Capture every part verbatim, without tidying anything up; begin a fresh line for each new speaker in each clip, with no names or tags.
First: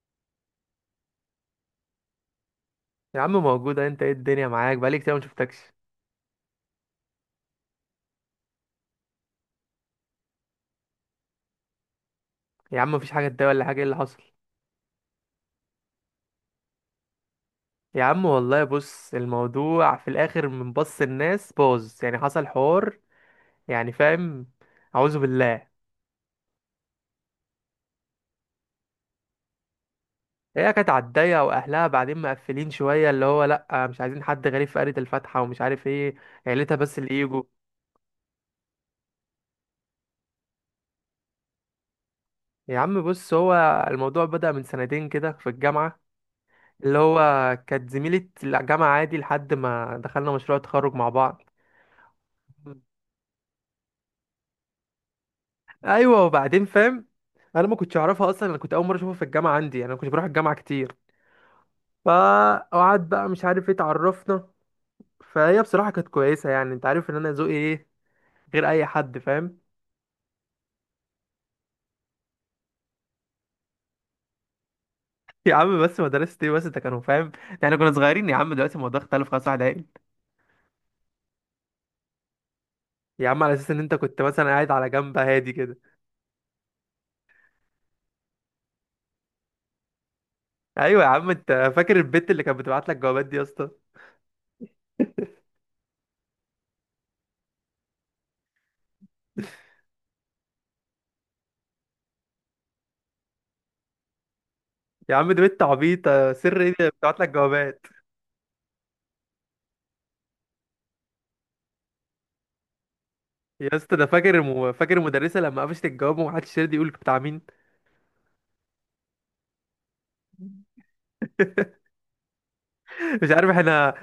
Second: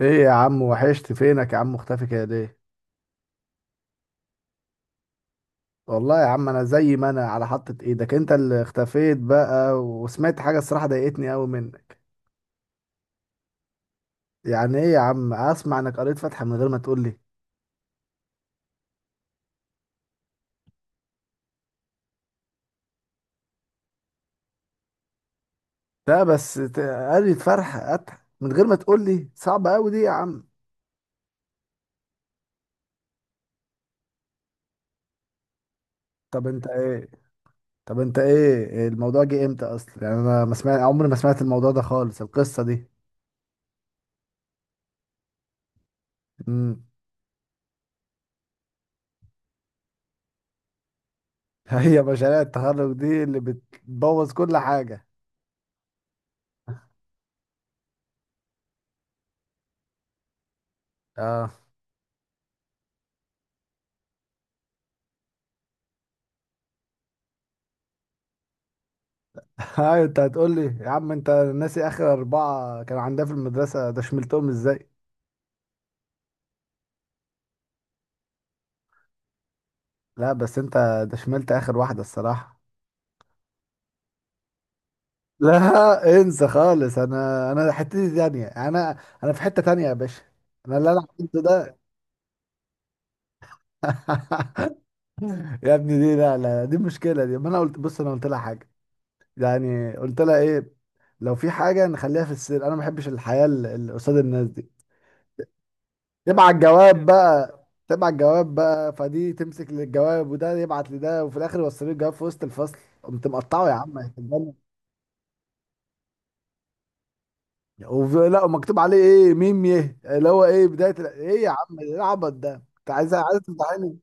ايه يا عم؟ وحشت فينك يا عم، مختفي كده ليه؟
يا عم موجودة، انت ايه الدنيا؟ معاك بقالي كتير ما شفتكش.
والله يا عم، انا زي ما انا على حطة ايدك، انت اللي اختفيت بقى. وسمعت حاجة الصراحة ضايقتني قوي منك.
يا عم مفيش حاجة تضايق ولا حاجة، ايه اللي حصل؟
يعني ايه يا عم؟ اسمع انك قريت فتحة من غير ما تقول لي.
يا عم والله بص الموضوع في الاخر من بص الناس باظ، يعني حصل حوار. يعني فاهم. اعوذ بالله.
لا بس ت- قريت فرحة فتحة من غير ما تقول لي، صعب قوي دي يا عم.
هي كانت على الضيقة، واهلها بعدين مقفلين شوية، اللي هو لا مش عايزين حد غريب في قرية الفاتحة ومش عارف ايه.
طب انت
عيلتها بس
ايه؟
اللي يجوا.
طب انت ايه الموضوع؟ جه امتى اصلا؟ يعني انا ما سمعت، عمري ما سمعت الموضوع ده خالص، القصة
يا
دي.
عم بص هو الموضوع بدأ من سنتين كده في الجامعة.
امم.
اللي هو كانت زميلة الجامعة عادي لحد ما دخلنا مشروع تخرج مع بعض.
هي مشاريع التخرج دي اللي بتبوظ كل حاجة.
ايوه، وبعدين فاهم، انا ما كنتش اعرفها اصلا، انا كنت اول مره اشوفها في الجامعه عندي، يعني انا ما كنتش بروح الجامعه كتير.
اه.
فقعد بقى مش عارف ايه، اتعرفنا. فهي بصراحه كانت كويسه، يعني انت عارف ان انا ذوقي ايه، غير اي حد فاهم.
ايوه، انت هتقول لي يا عم انت ناسي اخر اربعه كان عندها في المدرسه ده، شملتهم ازاي؟
يا عم بس مدرسة ايه بس انت، كانوا فاهم، يعني كنا صغيرين يا عم، دلوقتي الموضوع اختلف خلاص، واحد عاقل.
لا بس انت، ده شملت اخر واحده الصراحه.
يا عم على اساس ان انت كنت مثلا قاعد على جنب هادي كده.
لا انسى خالص، انا انا حتتي تانية انا. انا في حته تانية يا باشا. انا اللي انا
ايوه يا عم،
عملته
انت
ده.
فاكر البت اللي كانت بتبعت لك جوابات دي يا اسطى؟
يا ابني دي، لا لا دي مشكله. دي ما انا قلت، بص انا قلت لها حاجه. يعني قلت لها ايه؟ لو في حاجه نخليها في السر، انا ما بحبش الحياه ال- ال- قصاد الناس دي.
يا عم دي بنت عبيطه،
تبعت
سر ايه اللي
جواب
بتبعت لك
بقى.
جوابات؟
تبعت جواب بقى، فدي تمسك للجواب وده يبعت لده، وفي الاخر يوصلوا لي الجواب في وسط الفصل. قمت مقطعه
يا
يا
اسطى
عم،
ده فاكر
هتتجنن.
الم... فاكر المدرسه لما قفشت الجواب ومحدش راضي يقول بتاع مين؟
وف- لا، ومكتوب عليه ايه؟ ميم يه اللي هو ايه بدايه ال- ايه؟ يا عم ايه العبط ده؟ انت عايز
مش
عايز
عارف احنا.
تمتحني؟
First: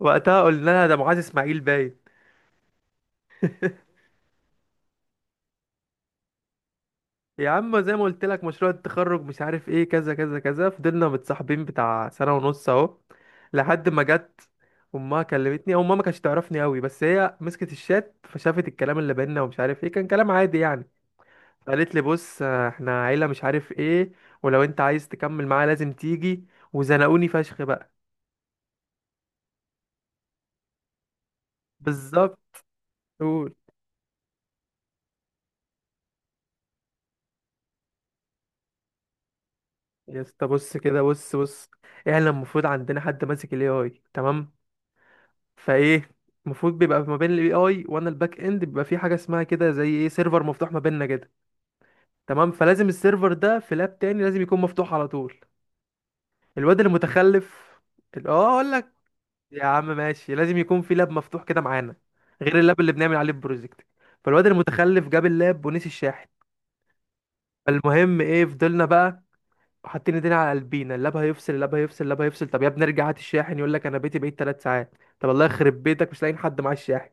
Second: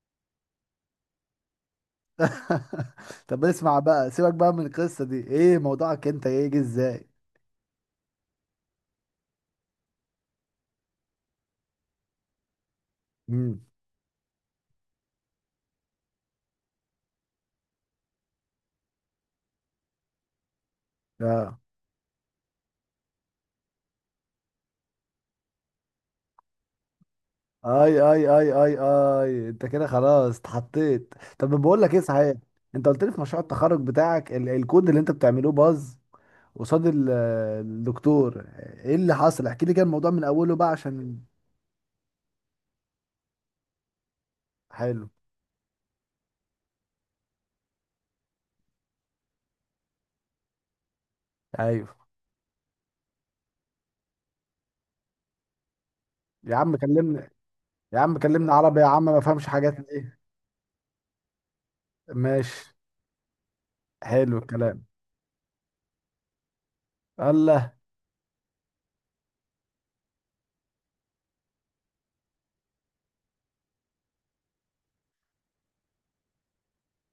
وقتها قلنا لها ده معاذ اسماعيل باين.
طب اسمع بقى، سيبك بقى من القصه دي، ايه موضوعك انت؟ ايه؟ جه ازاي؟
يا عم زي ما قلت لك، مشروع التخرج مش عارف ايه، كذا كذا كذا، فضلنا متصاحبين بتاع سنه ونص اهو.
امم.
لحد ما جت امها كلمتني، او امها ما كانتش تعرفني قوي، بس هي مسكت الشات فشافت الكلام اللي بينا ومش عارف ايه، كان كلام عادي يعني.
اه.
قالت لي بص، آه، احنا عيله مش عارف ايه، ولو انت عايز تكمل معايا لازم تيجي. وزنقوني فشخ بقى.
اي اي اي اي اي، انت كده خلاص، اتحطيت. طب بقول لك ايه، صحيح.
بالظبط.
انت قلت لي في مشروع
قول.
التخرج بتاعك ال- الكود اللي انت بتعملوه باظ. قصاد ال- الدكتور. ايه اللي حصل؟ احكي لي كده الموضوع
يا
من
اسطى
اوله بقى،
بص كده،
عشان.
بص بص احنا المفروض عندنا حد ماسك الاي اي، تمام؟
حلو.
فايه، المفروض بيبقى ما بين الاي اي وانا الباك اند بيبقى في حاجه اسمها كده زي ايه، سيرفر مفتوح ما بيننا كده.
ايوه
تمام، فلازم السيرفر ده في لاب تاني، لازم يكون مفتوح على طول.
يا عم،
الواد اللي
كلمني.
متخلف
يا عم
ال-
كلمني
اه اقول
عربي، يا
لك،
عم ما فهمش
يا
حاجات،
عم
ليه؟
ماشي، لازم يكون في لاب مفتوح كده معانا، غير
ماشي.
اللاب اللي بنعمل عليه البروجكت.
حلو
فالواد
الكلام.
المتخلف جاب اللاب ونسي الشاحن.
الله.
فالمهم ايه، فضلنا بقى حاطين ايدينا على قلبينا، اللاب هيفصل، اللاب هيفصل، اللاب هيفصل. طب يا ابني ارجع هات الشاحن، يقول لك انا بيتي بعيد ثلاث ساعات. طب الله يخرب بيتك، مش لاقيين حد معاه الشاحن.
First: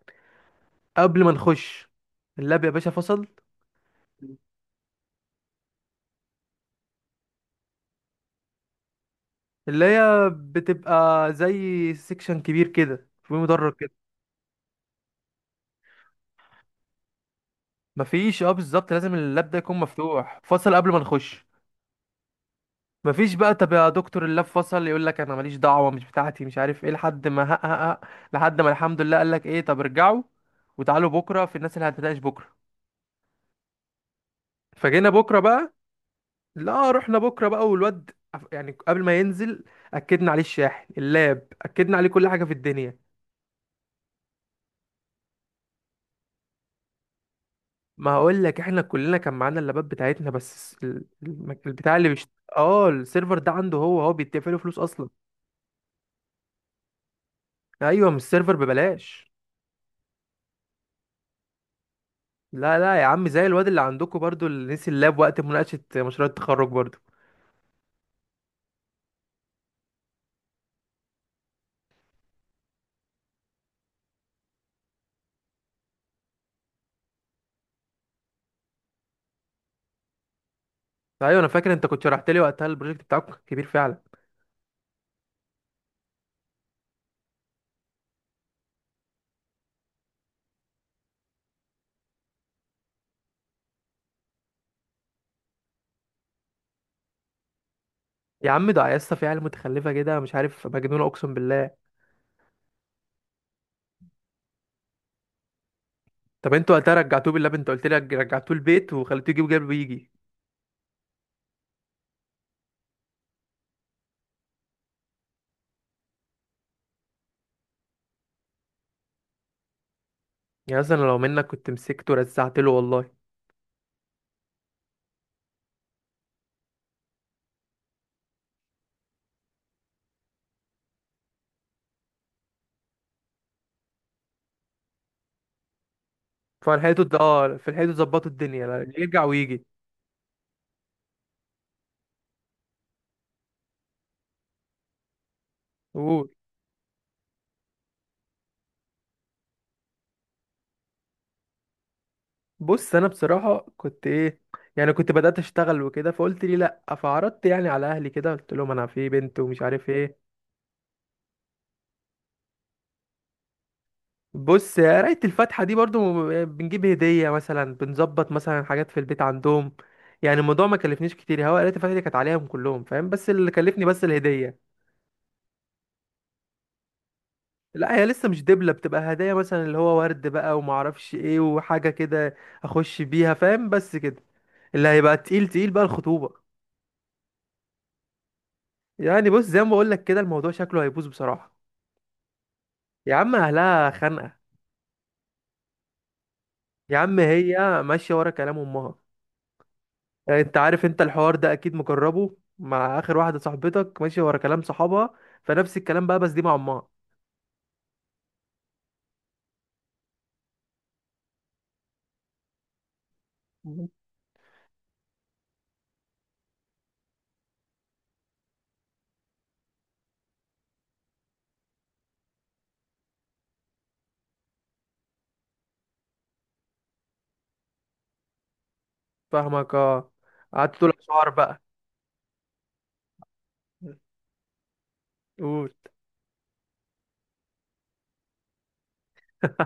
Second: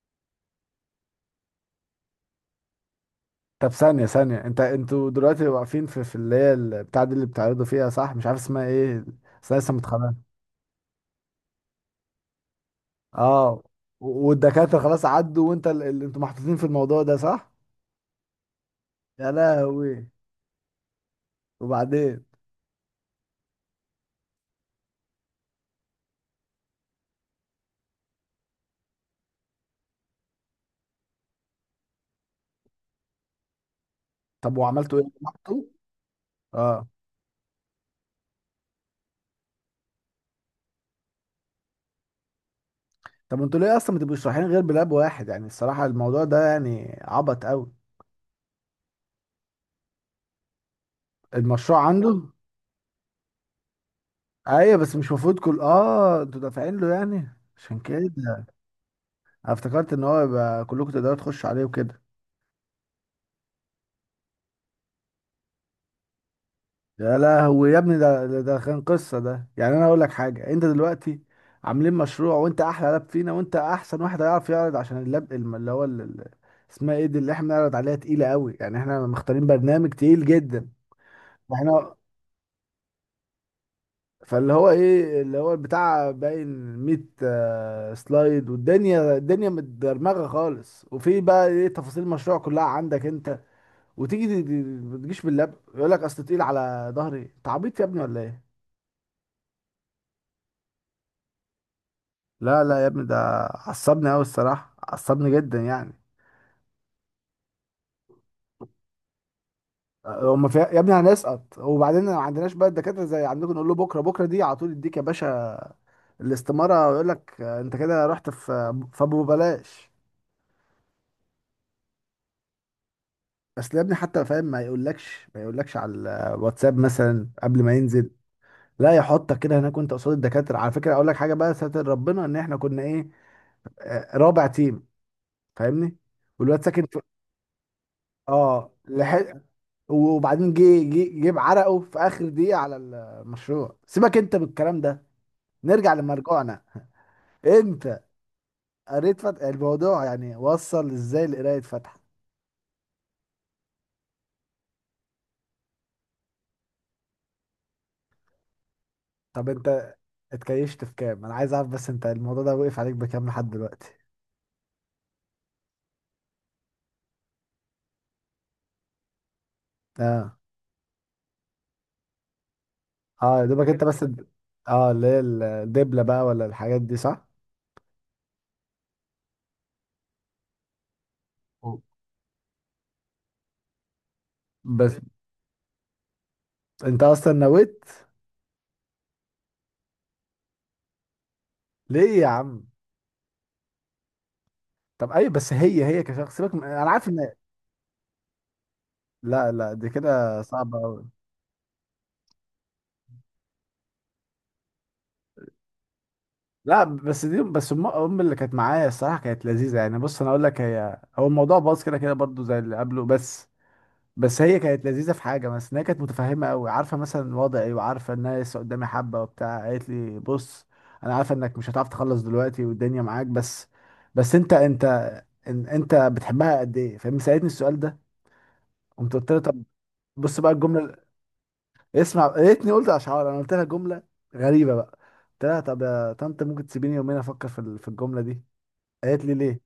قبل ما نخش اللاب يا باشا فصل.
طب ثانية ثانية، انت انتوا دلوقتي واقفين في في اللي هي البتاع دي اللي بتعرضوا فيها، صح؟ مش عارف اسمها ايه. بس أنا لسه
اللي
متخرج.
هي بتبقى زي سيكشن كبير كده في
اه.
مدرج كده.
و- والدكاترة خلاص عدوا، وانت ال- اللي انتوا محطوطين في الموضوع ده، صح؟
مفيش، اه بالظبط، لازم
يا
اللاب ده يكون
لهوي.
مفتوح. فصل قبل ما نخش.
وبعدين؟
مفيش بقى. طب يا دكتور اللاب فصل، يقول لك انا ماليش دعوه، مش بتاعتي، مش عارف ايه، لحد ما هق هق هق، لحد ما الحمد لله قال لك ايه، طب ارجعوا وتعالوا بكره في الناس اللي هتناقش بكره.
طب وعملتوا ايه؟
فجينا بكره
محطوا.
بقى.
اه.
لا رحنا بكره بقى، والواد عف- يعني قبل ما ينزل اكدنا عليه الشاحن، اللاب، اكدنا عليه كل حاجه في الدنيا.
طب انتوا ليه اصلا ما تبقوش رايحين غير بلاب واحد؟ يعني الصراحه الموضوع ده يعني عبط قوي.
ما هقول لك، احنا كلنا كان معانا اللابات بتاعتنا، بس ال- الم-
المشروع
البتاع اللي
عنده.
بيشت... اه السيرفر ده عنده، هو هو بيدفع له
ايوه،
فلوس
بس مش
اصلا.
المفروض كل اه انتوا دافعين له؟ يعني عشان كده
ايوه، مش
انا
السيرفر ببلاش.
افتكرت ان هو يبقى كلكم تقدروا تخشوا عليه وكده.
لا لا يا عم، زي الواد اللي عندكم برضو اللي نسي اللاب وقت مناقشه مشروع التخرج برضو.
يا لهوي يا ابني، ده ده ده كان قصه. ده يعني انا اقول لك حاجه، انت دلوقتي عاملين مشروع، وانت احلى لاب فينا، وانت احسن واحد هيعرف يعرض، عشان اللاب الم- اللي هو ال- ال- اسمها ايه دي اللي احنا بنعرض عليها، تقيله قوي. يعني احنا مختارين برنامج تقيل جدا.
ايوه انا فاكر انت
احنا،
كنت شرحت لي وقتها، البروجكت بتاعك كبير فعلا.
فاللي هو ايه، اللي هو بتاع باين، مية آه، سلايد، والدنيا الدنيا متدرمغه خالص، وفي بقى ايه؟ تفاصيل المشروع كلها عندك انت، وتيجي دي- دي- ما تجيش باللاب؟ يقول لك اصل تقيل على ظهري. انت عبيط يا ابني ولا ايه؟
يا عم ده يا اسطى في عيال متخلفه كده، مش عارف، مجنونه اقسم بالله.
لا لا يا ابني، ده. عصبني قوي الصراحه، عصبني جدا يعني.
طب انتوا وقتها رجعتوه باللاب، انت قلت لي رجعتوه البيت وخليتوه يجيب جنبه يجي.
هما في يا ابني هنسقط، وبعدين ما عندناش بقى الدكاتره زي عندكم نقول له بكره، بكره دي على طول يديك يا باشا الاستماره، ويقول لك آه، انت كده رحت في فابو بلاش.
يعني مثلا لو منك كنت مسكته ورزعت له، والله.
اصل يا ابني حتى فاهم ما يقولكش ما يقولكش على الواتساب مثلا قبل ما ينزل. لا، يحطك كده هناك وانت قصاد الدكاتره. على فكره اقول لك حاجه بقى، ساتر ربنا ان احنا كنا ايه، آه، رابع تيم. فاهمني. والواد ساكن في.
فلحقته د- اه في الحيطه ظبطوا الدنيا،
اه
لا، يرجع
لحق.
ويجي.
وبعدين جه جه جه بعرقه في اخر دقيقه على المشروع. سيبك انت من الكلام ده، نرجع
قول.
لمرجوعنا. انت قريت فتح؟ الموضوع يعني وصل ازاي لقرايه فتح؟
بص انا بصراحه كنت ايه، يعني كنت بدات اشتغل وكده، فقلت لي لا، فعرضت يعني على اهلي كده، قلت لهم انا في بنت
طب
ومش عارف
انت
ايه.
اتكيشت في كام؟ انا عايز اعرف بس، انت الموضوع ده وقف عليك بكام لحد دلوقتي؟
بص قرايه الفاتحه دي برضو، آه، بنجيب هديه مثلا، بنظبط مثلا حاجات في البيت عندهم.
اه.
يعني الموضوع ما كلفنيش كتير، هو قرايه الفاتحه دي كانت عليهم كلهم فاهم، بس
اه يا
اللي
دوبك حاجات، انت
كلفني
بس
بس
الد-
الهديه.
اه اللي هي ال- الدبلة بقى، ولا الحاجات دي، صح؟
لا هي لسه مش دبلة، بتبقى هدايا مثلا، اللي هو ورد بقى وما اعرفش ايه
أوه.
وحاجة كده. اخش بيها فاهم، بس كده. اللي
بس.
هيبقى تقيل تقيل بقى الخطوبة.
انت اصلا نويت.
يعني بص زي ما بقول لك كده، الموضوع شكله هيبوظ بصراحة.
ليه يا عم؟
يا عم اهلها خانقة.
طب ايوه، بس هي هي كشخص سيبك من... انا
يا
عارف
عم
ان.
هي ماشية ورا كلام امها.
لا لا، دي كده
يعني انت
صعبة
عارف، انت
قوي.
الحوار ده اكيد مجربه مع اخر واحدة، صاحبتك ماشية ورا كلام صحابها، فنفس الكلام بقى، بس دي مع
لا
امها.
بس دي، بس ام أم اللي كانت معايا الصراحة كانت لذيذة. يعني بص انا اقول لك، هي هو الموضوع باظ كده كده برضو زي اللي قبله، بس
مم.
بس هي كانت لذيذه في حاجه، بس ان هي كانت متفهمه قوي، عارفه مثلا وضعي وعارفه ان انا لسه قدامي حبه وبتاع. قالت لي بص، انا عارفه انك مش هتعرف تخلص دلوقتي والدنيا معاك، بس بس انت انت، ان- انت بتحبها قد ايه، فاهم؟ سالتني السؤال ده. قمت قلت لها طب،
فاهمك اه.
بص بقى
قعدت تقول
الجمله.
اشعار بقى.
اسمع، يا ريتني قلت اشعار. انا قلت لها جمله غريبه بقى. قلت لها
قول.
طب يا طنط، ممكن تسيبيني يومين افكر في ال- في الجمله دي؟ قالت لي ليه؟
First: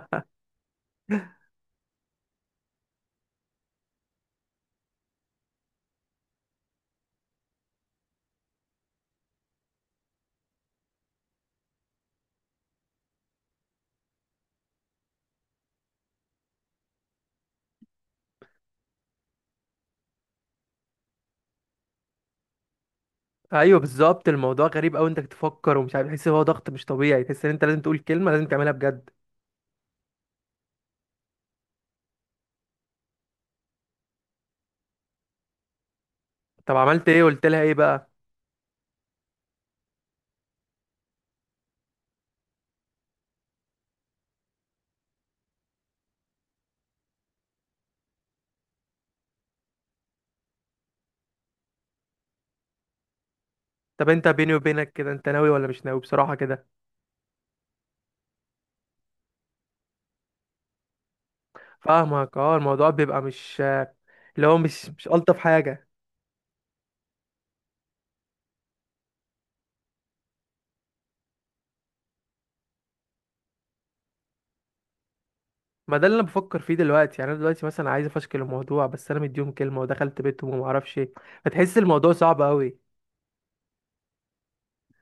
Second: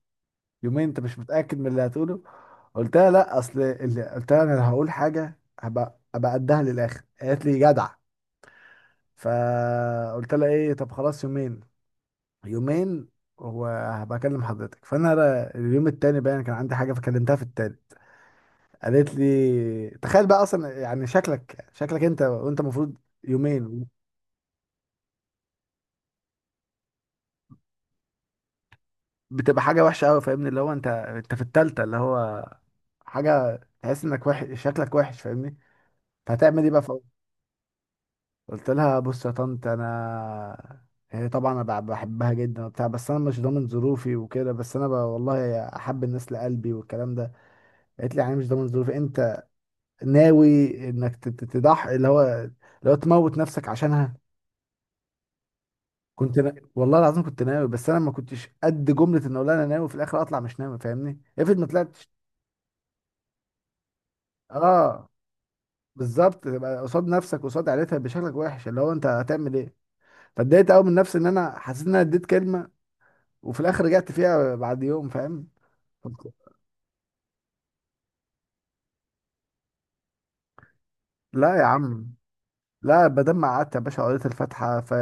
يومين؟ انت مش متاكد من اللي هتقوله؟ قلت لها لا، اصل اللي قلت لها انا، لو هقول حاجه هبقى ابقى قدها للاخر. قالت لي جدع. فقلت لها ايه، طب خلاص يومين. يومين، وهبقى اكلم حضرتك. فانا را- اليوم التاني باين كان عندي حاجه، فكلمتها في التالت. قالت لي تخيل بقى اصلا، يعني شكلك شكلك انت، وانت المفروض
ايوه
يومين.
بالظبط، الموضوع غريب قوي، انك تفكر ومش عارف، تحس ان هو ضغط مش طبيعي، تحس ان انت لازم تقول كلمه، لازم تعملها بجد.
بتبقى حاجه وحشه قوي، فاهمني؟ اللي هو انت انت في التالتة، اللي هو حاجه تحس انك وحش، شكلك وحش، فاهمني. فهتعمل ايه
طب
بقى؟
عملت ايه، قلت لها ايه بقى؟
قلت لها بص يا طنط انا، هي طبعا انا بع- بحبها جدا وبتاع، بس انا مش ضامن ظروفي وكده، بس انا ب... والله احب الناس لقلبي والكلام ده. قالت لي يعني مش ضامن ظروفي، انت ناوي انك ت- ت- تضحي اللي هو لو تموت نفسك
طب
عشانها؟
انت بيني وبينك كده، انت ناوي ولا مش ناوي بصراحه
كنت نا...
كده؟
والله العظيم كنت ناوي، بس انا ما كنتش قد جمله ان اقول انا ناوي، في الاخر اطلع مش ناوي فاهمني؟ افرض ما طلعتش.
فاهمك اه، الموضوع بيبقى مش، اللي هو مش مش
اه
الطف حاجه.
بالظبط، تبقى قصاد نفسك قصاد عيلتها بشكلك وحش، اللي هو انت هتعمل ايه؟ فاتضايقت قوي من نفسي، ان انا حسيت ان انا اديت كلمه وفي الاخر رجعت فيها بعد يوم، فاهم.
ما ده اللي انا
قلت
بفكر فيه دلوقتي، يعني انا دلوقتي مثلا عايز افشكل الموضوع، بس انا مديهم كلمه ودخلت بيتهم وما اعرفش ايه.
لا يا
فتحس
عم.
الموضوع صعب قوي.
لا، بدل ما قعدت يا باشا قريت الفاتحه، ف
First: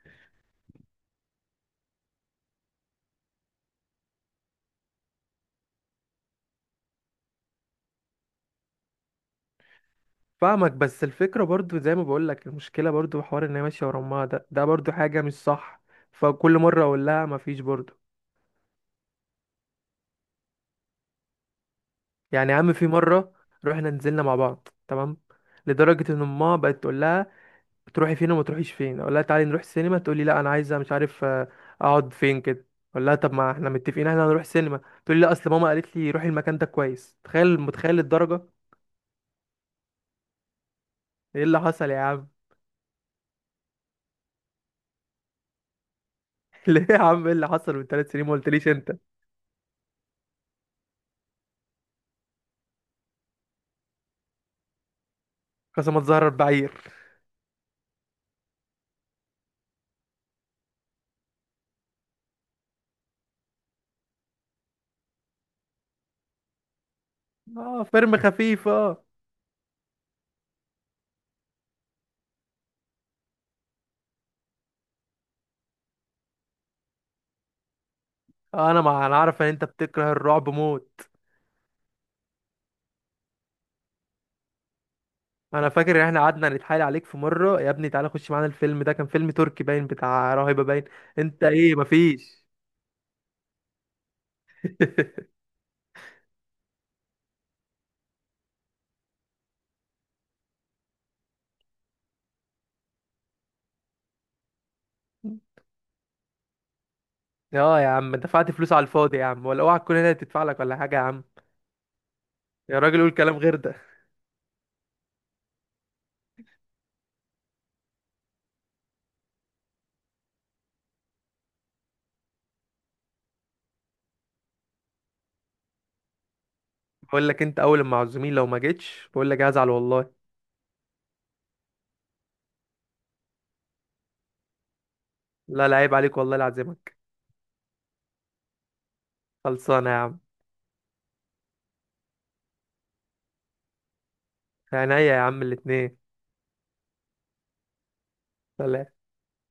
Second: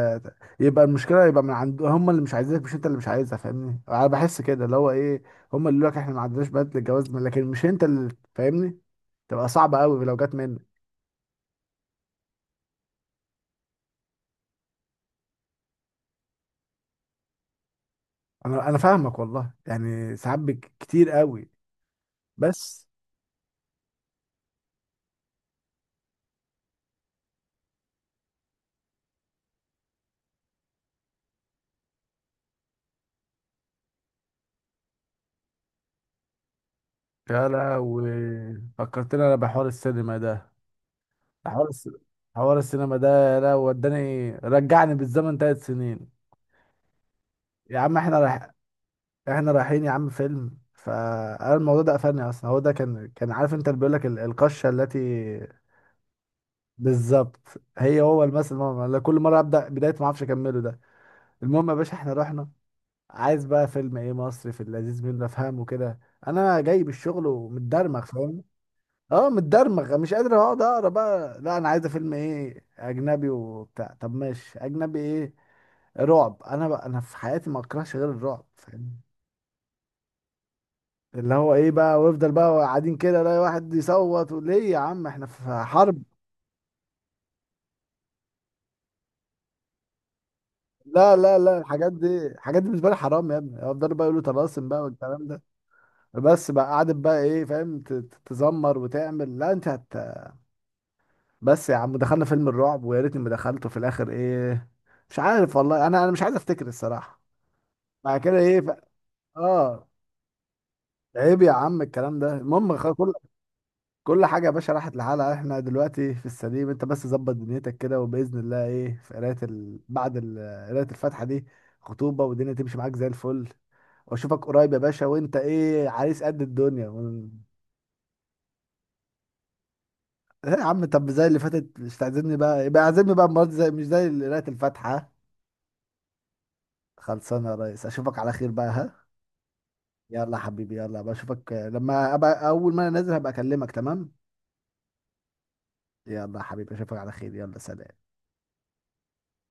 يبقى المشكله يبقى من عند هم، اللي مش عايزينك، مش انت اللي مش عايزها، فاهمني؟ انا بحس كده اللي هو ايه، هم اللي يقول لك احنا ما عندناش بنات للجواز من- لكن مش انت اللي، فاهمني؟ تبقى صعبه قوي لو جت منك.
فاهمك، بس الفكره برضو زي ما بقول لك، المشكله برضو حوار ان هي ماشيه ورا امها، ده ده برضو حاجه مش صح. فكل مره اقول لها مفيش برضو.
انا انا فاهمك والله، يعني ساعات بك- كتير قوي.
يعني يا عم
بس.
في مرة رحنا نزلنا مع بعض تمام، لدرجة ان ماما بقت تقول لها تروحي فين وما تروحيش فين. اقول لها تعالي نروح سينما، تقول لي لا انا عايزة مش عارف آه، اقعد فين كده. اقول لها طب ما احنا متفقين احنا هنروح سينما، تقول لي لا اصل ماما قالت لي روحي المكان ده كويس.
يا
تخيل، متخيل
لهوي،
الدرجة؟
فكرتني انا بحوار السينما ده.
ايه اللي
حوار الس...
حصل يا عم؟
حوار السينما ده، لا وداني رجعني بالزمن ثلاث سنين.
ليه يا عم، ايه اللي حصل
يا
من
عم
ثلاث
احنا
سنين ما
رايح،
قلتليش انت؟
احنا رايحين يا عم فيلم، فانا الموضوع ده قفلني اصلا. هو ده كان كان عارف انت اللي بيقول لك ال- القشه التي.
قسما تزهر بعير.
بالظبط. هي هو المثل، ماما لا كل مره ابدا بدايه ما اعرفش اكمله ده. المهم يا باشا احنا رحنا. عايز بقى فيلم ايه؟ مصري في اللذيذ منه افهمه كده. انا جاي بالشغل
اه
ومتدرمغ،
فيلم
فاهم.
خفيف اه.
اه متدرمغ مش قادر اقعد اقرا بقى، لا انا عايز فيلم ايه؟ اجنبي وبتاع. طب ماشي اجنبي ايه؟ رعب؟ انا بقى انا في حياتي ما اكرهش غير الرعب،
آه، انا
فاهم.
ما انا عارف ان انت بتكره الرعب موت.
اللي هو ايه بقى، ويفضل بقى قاعدين كده، لا واحد يصوت، ليه يا عم احنا في
انا فاكر ان
حرب.
احنا قعدنا نتحايل عليك في مره، يا ابني تعالى خش معانا الفيلم ده، كان فيلم تركي باين بتاع راهبه باين.
لا لا
انت
لا،
ايه
الحاجات دي
مفيش.
الحاجات دي بالنسبه لي حرام يا ابني. افضلوا بقى يقولوا طلاسم بقى والكلام ده. بس بقى قعدت بقى ايه فاهم، ت- ت- تزمر وتعمل لا انت هت. بس يا عم دخلنا فيلم الرعب، ويا ريتني ما دخلته، في الاخر ايه، مش عارف والله، انا انا مش عايز افتكر الصراحه.
اه يا عم،
بعد
انت
كده
دفعت
ايه ف...
فلوس على الفاضي يا عم، ولا اوعى
اه.
تكون هنا تدفع لك ولا حاجه يا عم.
عيب يا عم الكلام ده. المهم
يا
خ-
راجل قول
كل
كلام غير ده.
كل حاجة يا باشا راحت لحالها. احنا دلوقتي في السليم، انت بس ظبط دنيتك كده، وبإذن الله ايه في قراية ال... بعد ال- قراية الفاتحة دي خطوبة، والدنيا تمشي معاك زي الفل، واشوفك قريب يا باشا، وانت ايه عريس قد الدنيا
بقول
ون...
لك انت، اول ما عزومين لو ما جيتش بقول لك هزعل والله.
ايه يا عم؟ طب زي اللي فاتت مش تعزمني بقى، يبقى اعزمني بقى المرة دي، زي مش زي اللي قراية الفاتحة.
لا لا عيب عليك والله العزمك.
خلصانة يا ريس، اشوفك على خير بقى، ها.
خلصانه يا عم.
يلا يا حبيبي، يلا بشوفك لما ابقى، اول ما انا نازل هبقى اكلمك، تمام.
عينيا يا عم الاتنين.
يلا يا حبيبي، اشوفك على خير، يلا سلام.
سلام.